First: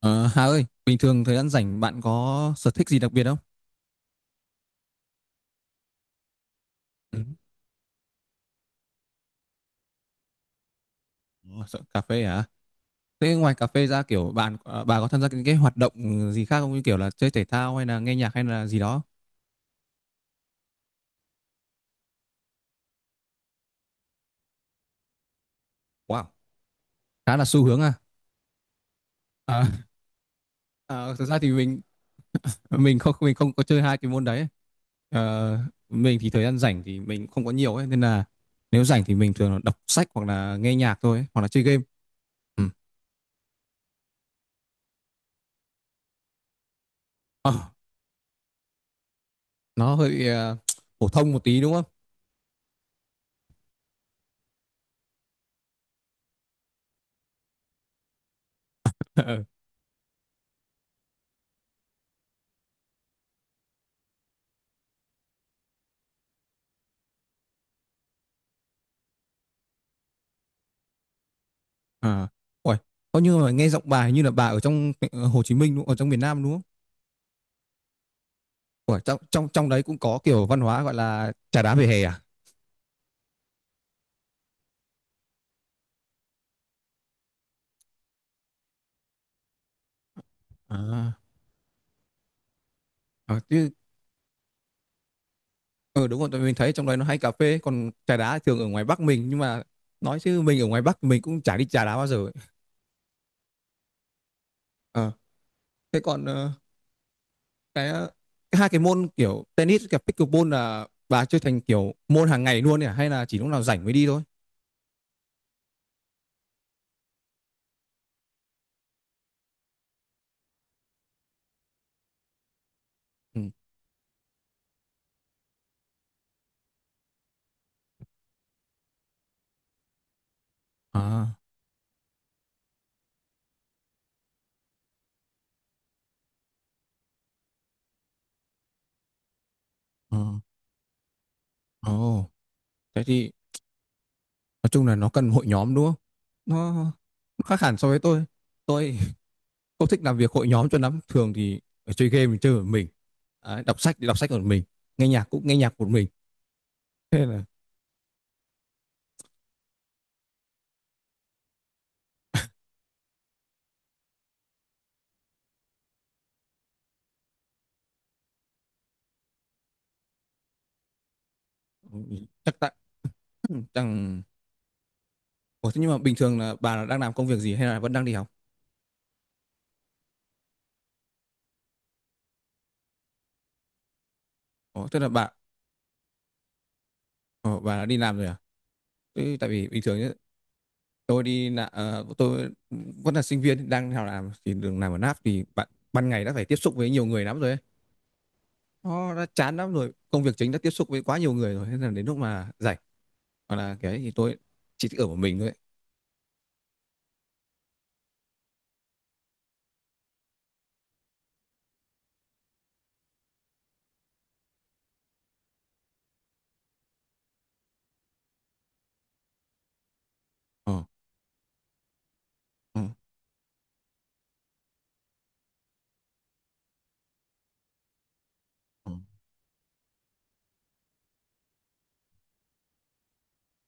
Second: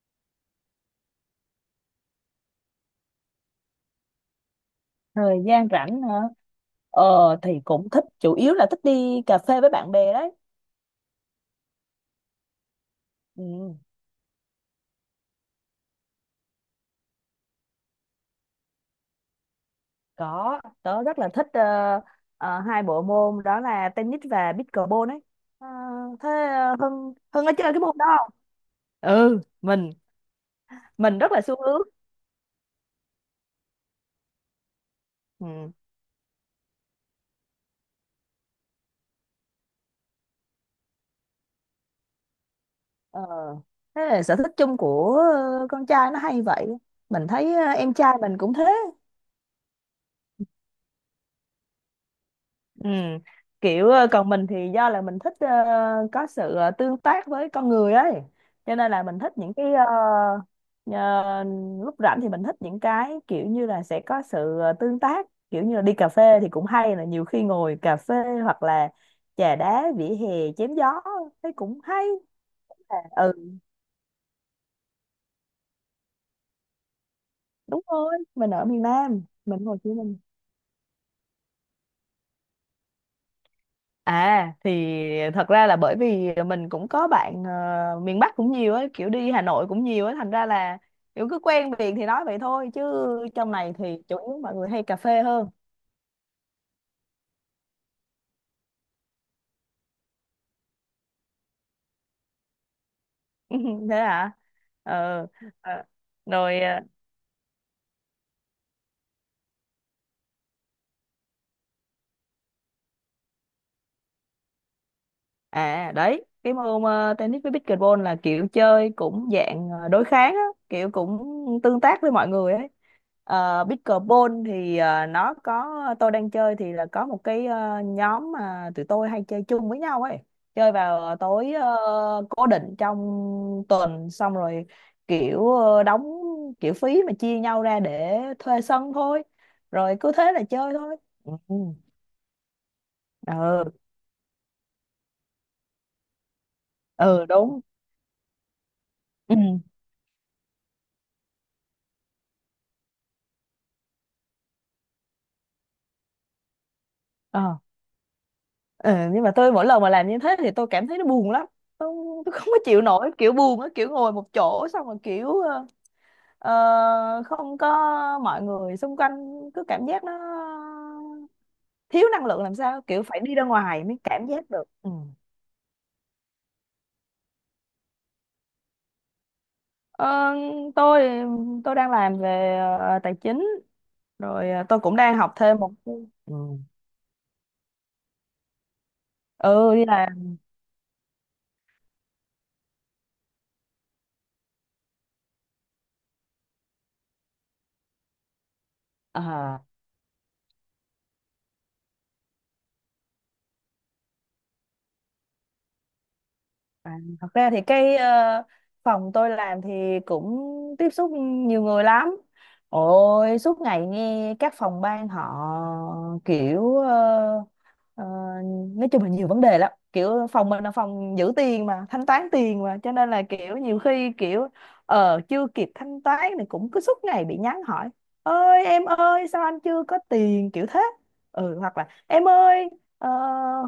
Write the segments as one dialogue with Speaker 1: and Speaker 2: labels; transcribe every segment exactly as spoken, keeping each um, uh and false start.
Speaker 1: Ờ, Hà ơi, bình thường thời gian rảnh bạn có sở thích gì đặc biệt không?
Speaker 2: Thời gian rảnh hả?
Speaker 1: Ừ.
Speaker 2: ờ thì cũng thích, chủ yếu là thích đi cà phê với bạn bè đấy.
Speaker 1: Ồ, sợ cà phê hả? Thế ngoài cà
Speaker 2: Ừ,
Speaker 1: phê ra kiểu bạn à, bà có tham gia những cái hoạt động gì khác không, như kiểu là chơi thể thao hay là nghe nhạc hay là gì đó?
Speaker 2: có tớ rất là thích, ờ, ờ, hai bộ môn đó là tennis và pickleball đấy. Ờ,
Speaker 1: Wow,
Speaker 2: thế ờ, Hưng
Speaker 1: khá là
Speaker 2: Hưng có
Speaker 1: xu
Speaker 2: chơi cái
Speaker 1: hướng à.
Speaker 2: môn đó không? Ừ,
Speaker 1: À,
Speaker 2: mình
Speaker 1: à
Speaker 2: mình
Speaker 1: thực
Speaker 2: rất
Speaker 1: ra
Speaker 2: là
Speaker 1: thì
Speaker 2: xu
Speaker 1: mình
Speaker 2: hướng.
Speaker 1: mình không, mình không có chơi hai cái môn đấy. Ờ,
Speaker 2: Ừ.
Speaker 1: mình thì thời gian rảnh thì mình không có nhiều ấy, nên là nếu rảnh thì mình thường là đọc sách hoặc là nghe nhạc thôi ấy, hoặc là chơi game. Ừ.
Speaker 2: ờ, Thế là sở thích chung của ờ, con trai nó hay vậy. Mình
Speaker 1: Ờ,
Speaker 2: thấy ờ, em trai mình cũng thế.
Speaker 1: nó hơi ờ, phổ thông một tí đúng không?
Speaker 2: Ừ. Kiểu ờ, còn mình thì do là mình thích, ờ, có sự ờ, tương tác với con người ấy, cho nên là mình thích những cái ờ, ờ, lúc rảnh thì mình thích những cái kiểu như là sẽ có sự ờ, tương tác, kiểu như là đi cà phê thì cũng hay, là nhiều khi ngồi cà phê hoặc là trà đá vỉa hè chém gió thấy cũng hay.
Speaker 1: À, ủa,
Speaker 2: À,
Speaker 1: có
Speaker 2: ừ,
Speaker 1: như mà nghe giọng bà hình như là bà ở trong ờ, Hồ Chí Minh đúng không? Ở trong miền Nam đúng không?
Speaker 2: đúng rồi, mình ở miền
Speaker 1: Ủa, trong
Speaker 2: Nam,
Speaker 1: trong
Speaker 2: mình
Speaker 1: trong
Speaker 2: Hồ
Speaker 1: đấy
Speaker 2: Chí
Speaker 1: cũng
Speaker 2: Minh.
Speaker 1: có kiểu văn hóa gọi là trà đá vỉa hè à?
Speaker 2: À thì thật ra là bởi vì mình cũng có bạn ờ, miền Bắc cũng nhiều ấy, kiểu đi Hà Nội cũng nhiều ấy, thành ra là
Speaker 1: À,
Speaker 2: kiểu cứ quen miệng thì nói vậy thôi, chứ
Speaker 1: à
Speaker 2: trong
Speaker 1: chứ
Speaker 2: này thì chủ yếu mọi người hay cà phê hơn.
Speaker 1: ừ, đúng rồi, tại vì mình thấy trong đấy nó hay cà phê, còn trà đá thường ở ngoài Bắc mình. Nhưng mà nói chứ mình ở ngoài Bắc mình cũng chả đi trà đá bao giờ ấy.
Speaker 2: Thế hả?
Speaker 1: Ờ,
Speaker 2: Ờ, ờ.
Speaker 1: thế còn ờ,
Speaker 2: rồi ờ,
Speaker 1: cái, ờ, cái hai cái môn kiểu tennis và pickleball là bà chơi thành kiểu môn hàng ngày luôn nhỉ? Hay là chỉ lúc nào rảnh mới đi thôi?
Speaker 2: À đấy, cái môn ờ, tennis với pickleball là kiểu chơi cũng dạng ờ, đối kháng á, kiểu cũng tương tác với mọi người ấy.
Speaker 1: Ừ.
Speaker 2: Uh, pickleball thì ờ, nó có, tôi đang chơi thì là có một cái ờ, nhóm mà tụi tôi hay chơi chung với nhau ấy. Chơi vào ờ,
Speaker 1: À,
Speaker 2: tối, ờ, cố định trong tuần, xong rồi kiểu ờ, đóng kiểu phí mà chia nhau ra để thuê sân thôi. Rồi cứ
Speaker 1: ờ,
Speaker 2: thế là chơi thôi. Ừ, ừ,
Speaker 1: ồ, thế thì
Speaker 2: ừ,
Speaker 1: nói chung là nó cần hội nhóm đúng không, nó,
Speaker 2: ừ,
Speaker 1: nó khác
Speaker 2: đúng.
Speaker 1: hẳn so với tôi tôi
Speaker 2: Ừ.
Speaker 1: không thích làm việc hội nhóm cho lắm. Thường thì ở chơi game thì chơi một mình, đấy, đọc sách thì đọc sách một mình, nghe nhạc cũng nghe nhạc một mình, thế là
Speaker 2: Ờ. Ừ, nhưng mà tôi mỗi lần mà làm như thế thì tôi cảm thấy nó buồn lắm. tôi, tôi không có chịu nổi kiểu buồn á, kiểu ngồi một chỗ xong rồi kiểu ờ, ờ, không có mọi người xung quanh, cứ cảm giác nó thiếu năng lượng
Speaker 1: chắc
Speaker 2: làm
Speaker 1: tại
Speaker 2: sao, kiểu phải đi ra ngoài mới
Speaker 1: chẳng.
Speaker 2: cảm giác được. Ừ.
Speaker 1: Ủa, thế nhưng mà bình thường là bà là đang làm công việc gì hay là vẫn đang đi học?
Speaker 2: Ờ, tôi tôi đang làm về ờ, tài chính, rồi ờ, tôi
Speaker 1: Ủa,
Speaker 2: cũng
Speaker 1: tức là
Speaker 2: đang
Speaker 1: bà,
Speaker 2: học thêm một. Ừ,
Speaker 1: ủa, bà đã đi làm rồi à? Thế tại vì
Speaker 2: ừ,
Speaker 1: bình
Speaker 2: đi
Speaker 1: thường nhá,
Speaker 2: làm.
Speaker 1: tôi đi là ờ, tôi vẫn là sinh viên đang đi học, làm thì đường làm ở en a pê thì bạn ban ngày đã phải tiếp xúc với nhiều người lắm rồi ấy. Nó
Speaker 2: Ờ.
Speaker 1: đã chán lắm rồi, công việc chính đã tiếp xúc với quá nhiều người rồi, thế là đến lúc mà rảnh hoặc là cái thì tôi chỉ thích ở một mình thôi ấy.
Speaker 2: À, thật ra thì cái ờ, phòng tôi làm thì cũng tiếp xúc nhiều người lắm. Ôi, suốt ngày nghe các phòng ban họ kiểu ờ, ờ, nói chung là nhiều vấn đề lắm. Kiểu phòng mình là
Speaker 1: Ờ,
Speaker 2: phòng giữ tiền mà, thanh toán tiền mà,
Speaker 1: ờ,
Speaker 2: cho nên là kiểu nhiều khi kiểu ờ chưa kịp thanh toán thì cũng cứ suốt ngày bị nhắn hỏi. Ơi em
Speaker 1: ờ.
Speaker 2: ơi, sao anh chưa có tiền kiểu thế? Ừ, hoặc là em ơi, Ờ,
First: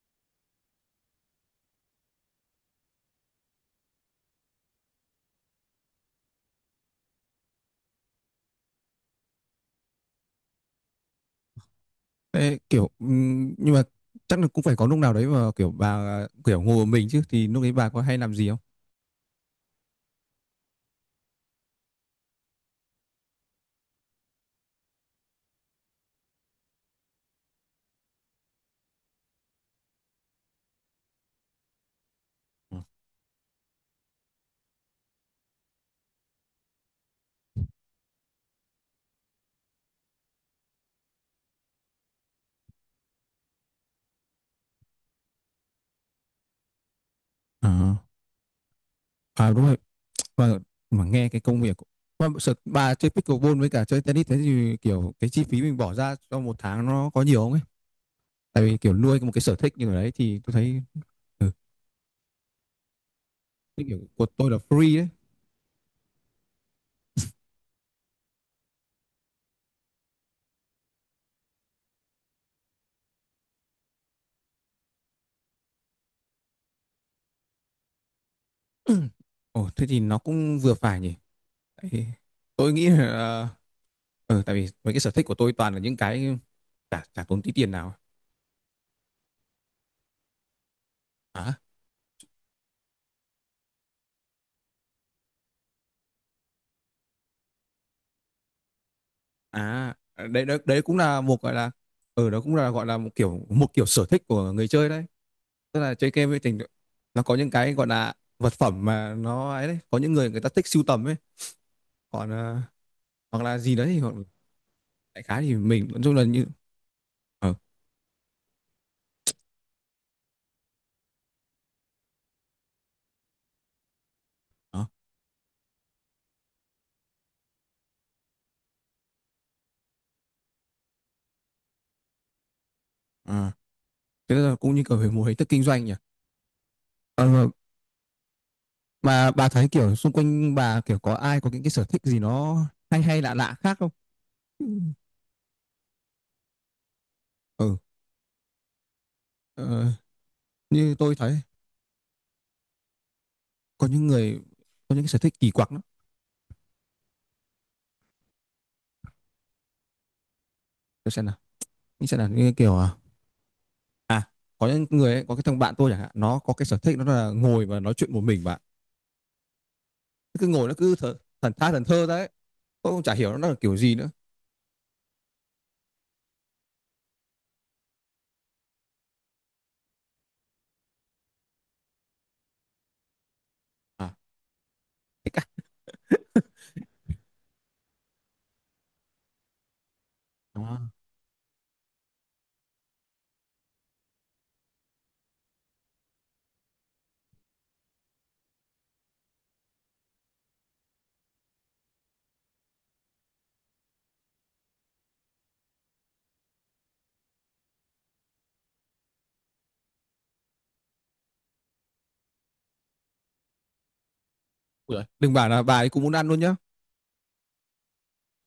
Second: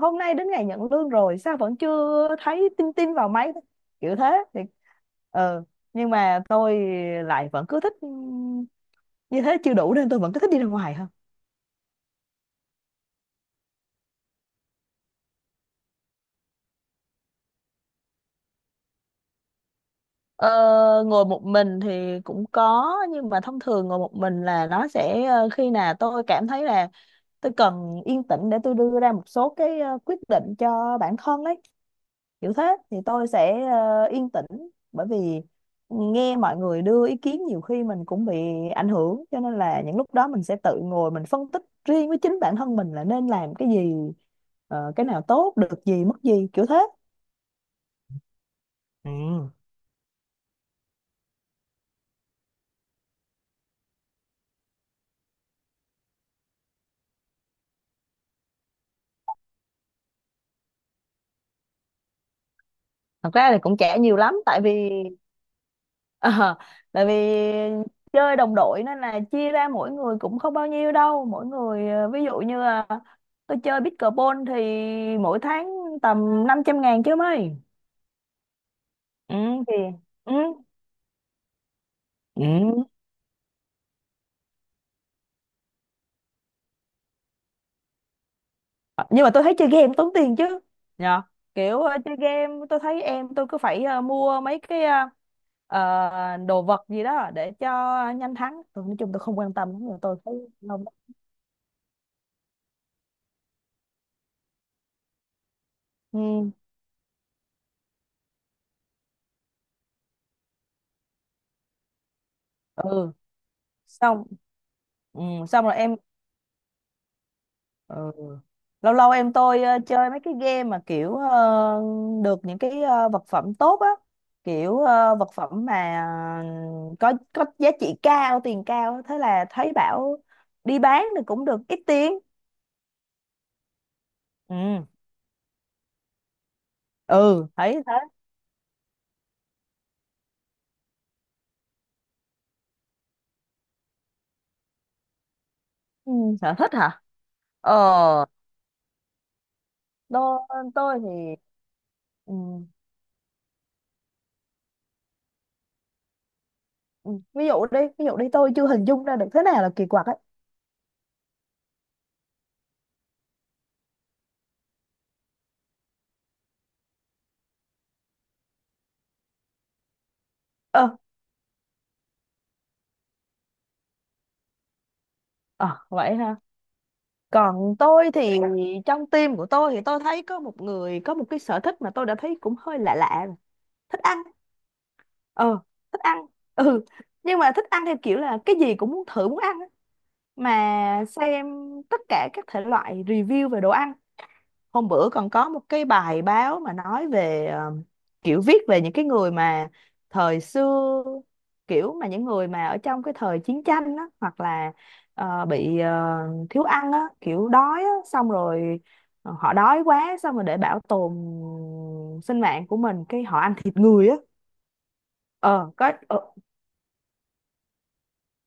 Speaker 2: hôm nay đến ngày nhận lương rồi sao vẫn chưa thấy tin tin vào máy, kiểu thế thì ờ nhưng mà tôi lại vẫn cứ thích, ừm, như thế chưa đủ nên tôi vẫn cứ thích đi ra ngoài hơn.
Speaker 1: Thế kiểu ừm, nhưng mà chắc là cũng phải có lúc nào đấy mà kiểu bà kiểu ngồi một mình chứ, thì lúc đấy bà có hay làm gì không?
Speaker 2: Ờ, ngồi một mình thì cũng có, nhưng mà thông thường ngồi một mình là nó sẽ ờ, khi nào tôi cảm thấy là tôi cần yên tĩnh để tôi đưa ra một số cái ờ, quyết định cho bản thân ấy, kiểu
Speaker 1: Ừ.
Speaker 2: thế thì tôi sẽ ờ, yên tĩnh, bởi vì nghe mọi người đưa ý kiến nhiều khi mình cũng bị ảnh hưởng, cho nên là những lúc đó mình sẽ tự ngồi mình phân tích riêng với chính bản thân mình là nên làm cái gì, ờ, cái nào tốt, được gì mất gì, kiểu thế.
Speaker 1: À, à
Speaker 2: Ừ.
Speaker 1: đúng rồi, và mà nghe cái công việc của- mà sợ bà chơi pickleball với cả chơi tennis, thế thì kiểu cái chi phí mình bỏ ra cho một tháng nó có nhiều không ấy? Tại vì kiểu nuôi một cái sở thích như thế đấy thì tôi thấy ừ,
Speaker 2: Thật ra thì cũng
Speaker 1: cái kiểu
Speaker 2: trẻ nhiều
Speaker 1: của
Speaker 2: lắm,
Speaker 1: tôi là
Speaker 2: tại vì
Speaker 1: free đấy.
Speaker 2: Ờ, tại vì chơi đồng đội nên là chia ra mỗi người cũng không bao nhiêu đâu, mỗi người ờ, ví dụ như là tôi chơi pickleball thì mỗi tháng tầm năm trăm ngàn chứ mấy. Ừ
Speaker 1: Ồ,
Speaker 2: thì.
Speaker 1: thế thì nó
Speaker 2: Ừ,
Speaker 1: cũng vừa phải nhỉ? Tại- tôi
Speaker 2: ừ.
Speaker 1: nghĩ là ừ, tại vì mấy cái sở thích của tôi toàn là những cái chả chả tốn tí tiền nào.
Speaker 2: Ờ, nhưng mà tôi thấy chơi game tốn tiền chứ nhờ,
Speaker 1: À,
Speaker 2: kiểu ờ, chơi game tôi thấy em tôi cứ phải ờ, mua mấy cái ờ, ờ, đồ vật gì đó để cho nhanh thắng, tôi nói chung tôi không quan tâm lắm, nhưng
Speaker 1: à
Speaker 2: mà tôi thấy
Speaker 1: đấy đấy, đấy
Speaker 2: không.
Speaker 1: cũng là một gọi là ừ, đó cũng là gọi là một kiểu một kiểu sở thích của người chơi đấy, tức là chơi game với
Speaker 2: Ừ,
Speaker 1: tình nó có những cái gọi là vật phẩm mà nó ấy đấy, có những người, người ta thích sưu tầm ấy, còn ờ,
Speaker 2: ừ,
Speaker 1: hoặc là gì đấy, hoặc
Speaker 2: xong. Ừ,
Speaker 1: đại khái thì
Speaker 2: xong rồi
Speaker 1: mình
Speaker 2: em.
Speaker 1: nói chung là như ờ,
Speaker 2: Ừ. Lâu lâu em tôi ờ, chơi mấy cái game mà kiểu ờ, được những cái ờ, vật phẩm tốt á, kiểu
Speaker 1: đó
Speaker 2: ờ, vật phẩm mà ờ, có có giá trị cao, tiền cao, thế là thấy bảo đi bán thì cũng được ít tiền.
Speaker 1: à. Thế là cũng như
Speaker 2: Ừ,
Speaker 1: kiểu về một hình thức kinh doanh nhỉ. Ờ,
Speaker 2: ừ, thấy thế.
Speaker 1: mà bà thấy kiểu xung quanh bà kiểu có ai có những cái sở thích gì nó hay hay lạ lạ khác không?
Speaker 2: Ừ, sở thích hả? Ờ,
Speaker 1: Ừ, ờ,
Speaker 2: tôi
Speaker 1: như
Speaker 2: tôi thì.
Speaker 1: tôi thấy
Speaker 2: Ừ,
Speaker 1: có những người có những cái sở thích kỳ quặc lắm.
Speaker 2: ừ, ví dụ đi, ví dụ đi, tôi chưa hình dung ra được thế nào là kỳ quặc ấy.
Speaker 1: Tôi xem nào, như xem nào, như kiểu à, à có những người ấy, có cái thằng bạn tôi chẳng hạn, nó có cái sở thích nó là ngồi và nói chuyện một mình bạn. Nó cứ ngồi nó cứ
Speaker 2: Ờ,
Speaker 1: thờ, thần tha thần thơ đấy. Tôi cũng chả hiểu nó là kiểu gì nữa.
Speaker 2: ờ vậy hả? Còn tôi thì trong team của tôi thì tôi thấy có một người có một cái sở thích mà tôi đã thấy cũng hơi lạ lạ rồi. Thích
Speaker 1: À,
Speaker 2: ăn. ờ Thích ăn, ừ, nhưng mà thích ăn theo kiểu là cái gì cũng muốn thử muốn ăn á.
Speaker 1: đó.
Speaker 2: Mà xem tất cả các thể loại review về đồ ăn. Hôm bữa còn có một cái bài báo mà nói về ờ, kiểu viết về những cái người mà thời xưa, kiểu mà những người mà ở trong cái thời chiến tranh á, hoặc là ờ, bị ờ, thiếu ăn á, kiểu đói á, xong rồi ờ, họ đói quá, xong rồi để bảo tồn sinh mạng của mình cái họ ăn thịt người á.
Speaker 1: Ui giời, đừng bảo là
Speaker 2: Ờ,
Speaker 1: bà ấy
Speaker 2: có.
Speaker 1: cũng muốn
Speaker 2: ờ,
Speaker 1: ăn luôn nhá.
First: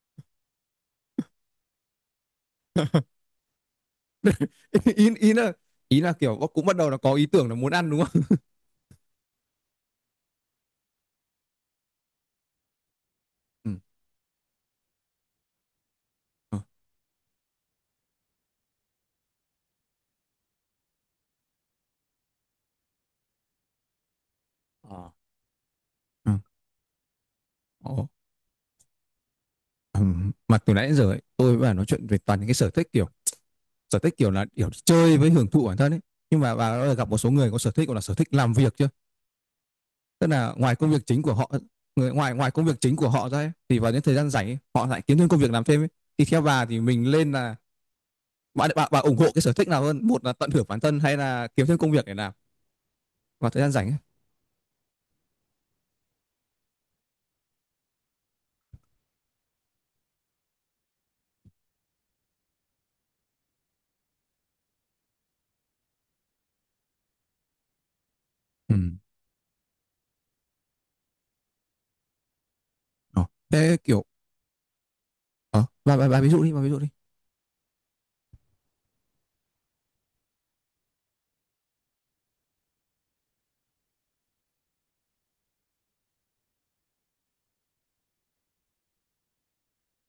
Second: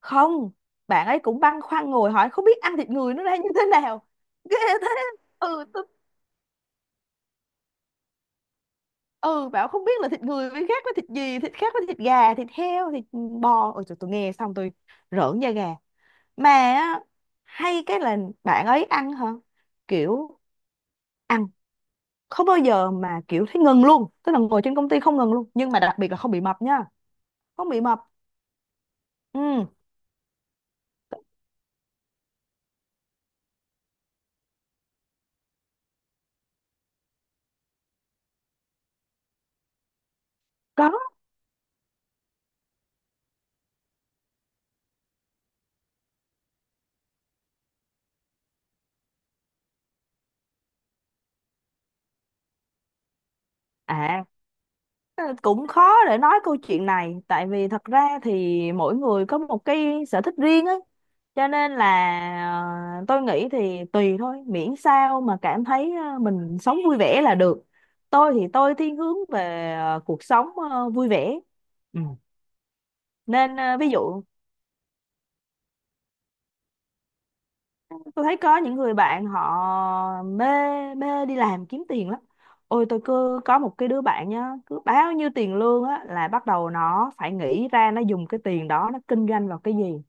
Speaker 2: Không, bạn ấy cũng băn khoăn ngồi hỏi không biết ăn thịt người nó ra như thế nào. Ghê thế.
Speaker 1: Ý ý là
Speaker 2: Ừ,
Speaker 1: ý là kiểu cũng bắt đầu là có ý tưởng là muốn ăn đúng không?
Speaker 2: ừ, bảo không biết là thịt người với khác với thịt gì, thịt khác với thịt gà, thịt heo, thịt
Speaker 1: Ừ.
Speaker 2: bò. Ôi trời, tôi nghe xong tôi rợn da gà. Mà
Speaker 1: Ờ,
Speaker 2: á, hay cái là bạn ấy ăn hả, kiểu ăn không bao giờ mà kiểu thấy ngừng luôn, tức là ngồi trên công ty
Speaker 1: ờ.
Speaker 2: không ngừng luôn, nhưng mà đặc biệt là không
Speaker 1: Ừ.
Speaker 2: bị mập nha. Không bị mập.
Speaker 1: Ồ.
Speaker 2: Ừ.
Speaker 1: Ừm, mà từ nãy đến giờ ấy, tôi và nói chuyện về toàn những cái sở thích kiểu sở thích kiểu là kiểu chơi với hưởng thụ bản thân ấy, nhưng mà bà đã gặp một số người có sở thích gọi là sở thích làm việc chưa, tức là ngoài công
Speaker 2: Có
Speaker 1: việc chính của họ, người ngoài ngoài công việc chính của họ ra ấy, thì vào những thời gian rảnh ấy, họ lại kiếm thêm công việc làm thêm ấy. Thì theo bà thì mình lên là bà, bà bà ủng hộ cái sở thích nào hơn, một là tận hưởng bản thân hay là kiếm thêm công việc để làm vào thời gian rảnh ấy?
Speaker 2: à. Ờ, cũng khó để nói câu chuyện này, tại vì thật ra thì mỗi người có một cái sở thích riêng ấy, cho nên là ờ, tôi nghĩ thì tùy thôi, miễn sao mà cảm thấy ờ, mình sống vui vẻ là được. Tôi thì
Speaker 1: Ừ.
Speaker 2: tôi thiên hướng về ờ, cuộc sống ờ, vui vẻ. Ừ.
Speaker 1: Ờ.
Speaker 2: Nên
Speaker 1: Thế
Speaker 2: ờ, ví
Speaker 1: kiểu
Speaker 2: dụ
Speaker 1: ờ, bà, bà, bà ví dụ đi, bà ví dụ đi.
Speaker 2: tôi thấy có những người bạn họ mê mê đi làm kiếm tiền lắm. Ôi, tôi cứ có một cái đứa bạn nhá, cứ bao nhiêu tiền lương á là bắt đầu nó phải nghĩ ra nó dùng cái tiền đó nó kinh doanh vào cái gì.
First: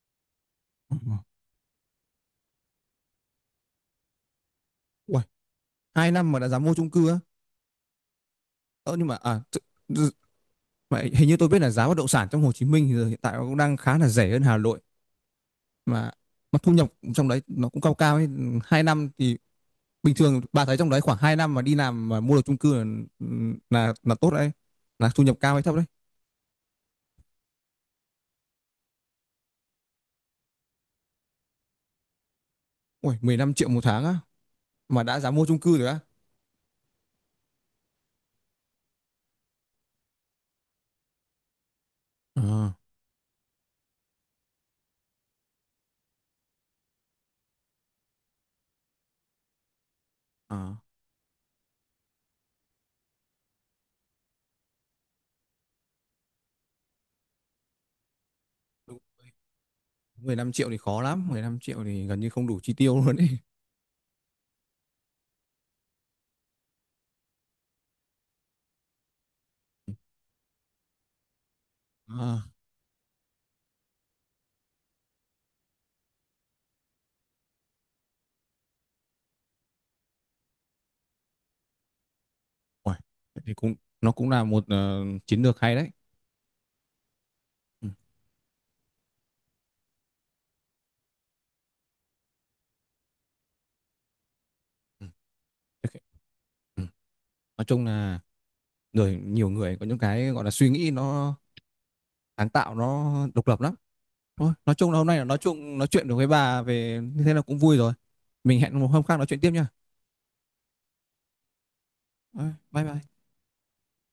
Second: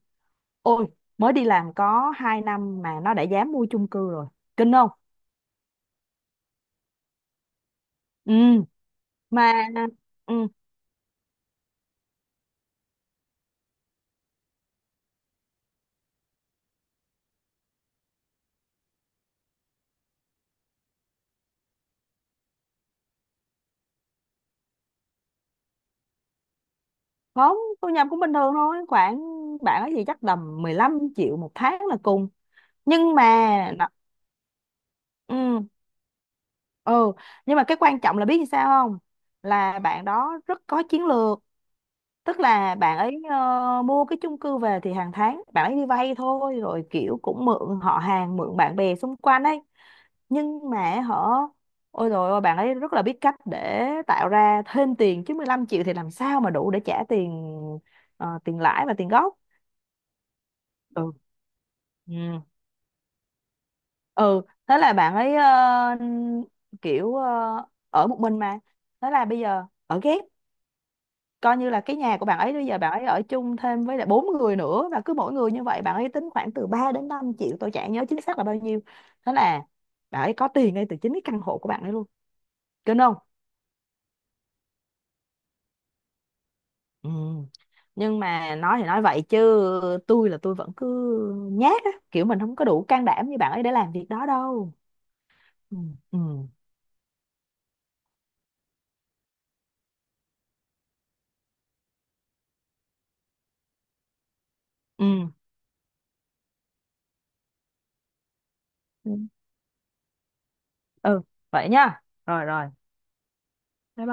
Speaker 2: Ôi,
Speaker 1: Ờ, ờ.
Speaker 2: mới đi làm có hai năm mà nó đã dám mua chung cư rồi, kinh không?
Speaker 1: Uầy, hai năm mà đã dám mua chung cư á?
Speaker 2: Ừ,
Speaker 1: Ờ, nhưng mà à,
Speaker 2: mà. Ừ,
Speaker 1: mà hình như tôi biết là giá bất động sản trong Hồ Chí Minh thì giờ hiện tại nó cũng đang khá là rẻ hơn Hà Nội, mà mà thu nhập trong đấy nó cũng cao cao ấy. Hai năm thì bình thường bà thấy trong đấy, khoảng hai năm mà đi làm mà mua được chung cư là, là, là tốt đấy, là thu nhập cao hay thấp đấy?
Speaker 2: không, tôi nhập cũng bình thường thôi, khoảng bạn ấy gì chắc tầm mười lăm triệu một tháng là cùng,
Speaker 1: Ui,
Speaker 2: nhưng
Speaker 1: mười lăm triệu
Speaker 2: mà
Speaker 1: một
Speaker 2: nó-
Speaker 1: tháng á mà đã dám
Speaker 2: Ừ.
Speaker 1: mua chung cư rồi á?
Speaker 2: Ừ, nhưng mà cái quan trọng là biết như sao không, là bạn đó rất có chiến lược, tức
Speaker 1: Ờ,
Speaker 2: là bạn ấy ờ, mua cái chung cư về thì hàng tháng bạn ấy đi vay thôi, rồi kiểu cũng mượn họ hàng, mượn bạn bè xung quanh ấy, nhưng
Speaker 1: ờ.
Speaker 2: mà họ, ôi rồi, ôi bạn ấy rất là biết cách để tạo ra thêm tiền, chứ mười lăm triệu thì làm sao mà đủ để trả tiền ờ, tiền lãi và
Speaker 1: Đúng,
Speaker 2: tiền gốc.
Speaker 1: mười lăm triệu thì khó
Speaker 2: Ừ.
Speaker 1: lắm, mười lăm triệu thì gần như
Speaker 2: Ừ.
Speaker 1: không đủ chi tiêu luôn ấy.
Speaker 2: Ừ, thế là bạn ấy ờ, kiểu ờ, ở một mình mà, thế là bây giờ ở ghép, coi như là cái nhà của bạn
Speaker 1: À,
Speaker 2: ấy bây giờ bạn ấy ở chung thêm với lại bốn người nữa, và cứ mỗi người như vậy bạn ấy tính khoảng từ ba đến năm triệu, tôi chả nhớ chính xác là bao nhiêu. Thế là bạn ấy có tiền ngay từ chính cái căn hộ của bạn ấy luôn,
Speaker 1: ui,
Speaker 2: kinh không?
Speaker 1: thế thì cũng nó cũng là một ờ, chiến lược hay đấy.
Speaker 2: Ừ.
Speaker 1: Ừ,
Speaker 2: Nhưng mà nói thì nói vậy chứ tôi là tôi vẫn cứ nhát á, kiểu mình không có đủ can đảm như bạn ấy để làm việc đó đâu.
Speaker 1: ừ.
Speaker 2: Ừ.
Speaker 1: Ok.
Speaker 2: Ừ.
Speaker 1: Ừ. Nói chung là rồi nhiều người có những cái gọi là suy nghĩ nó sáng tạo, nó độc lập lắm. Thôi nói chung là hôm nay là
Speaker 2: Ừ.
Speaker 1: nói chung nói chuyện được với bà về như thế là cũng vui rồi, mình hẹn một hôm khác nói chuyện tiếp nha.
Speaker 2: Ừ, vậy nha, rồi
Speaker 1: Ờ,
Speaker 2: rồi.
Speaker 1: bye bye.
Speaker 2: Bye bye.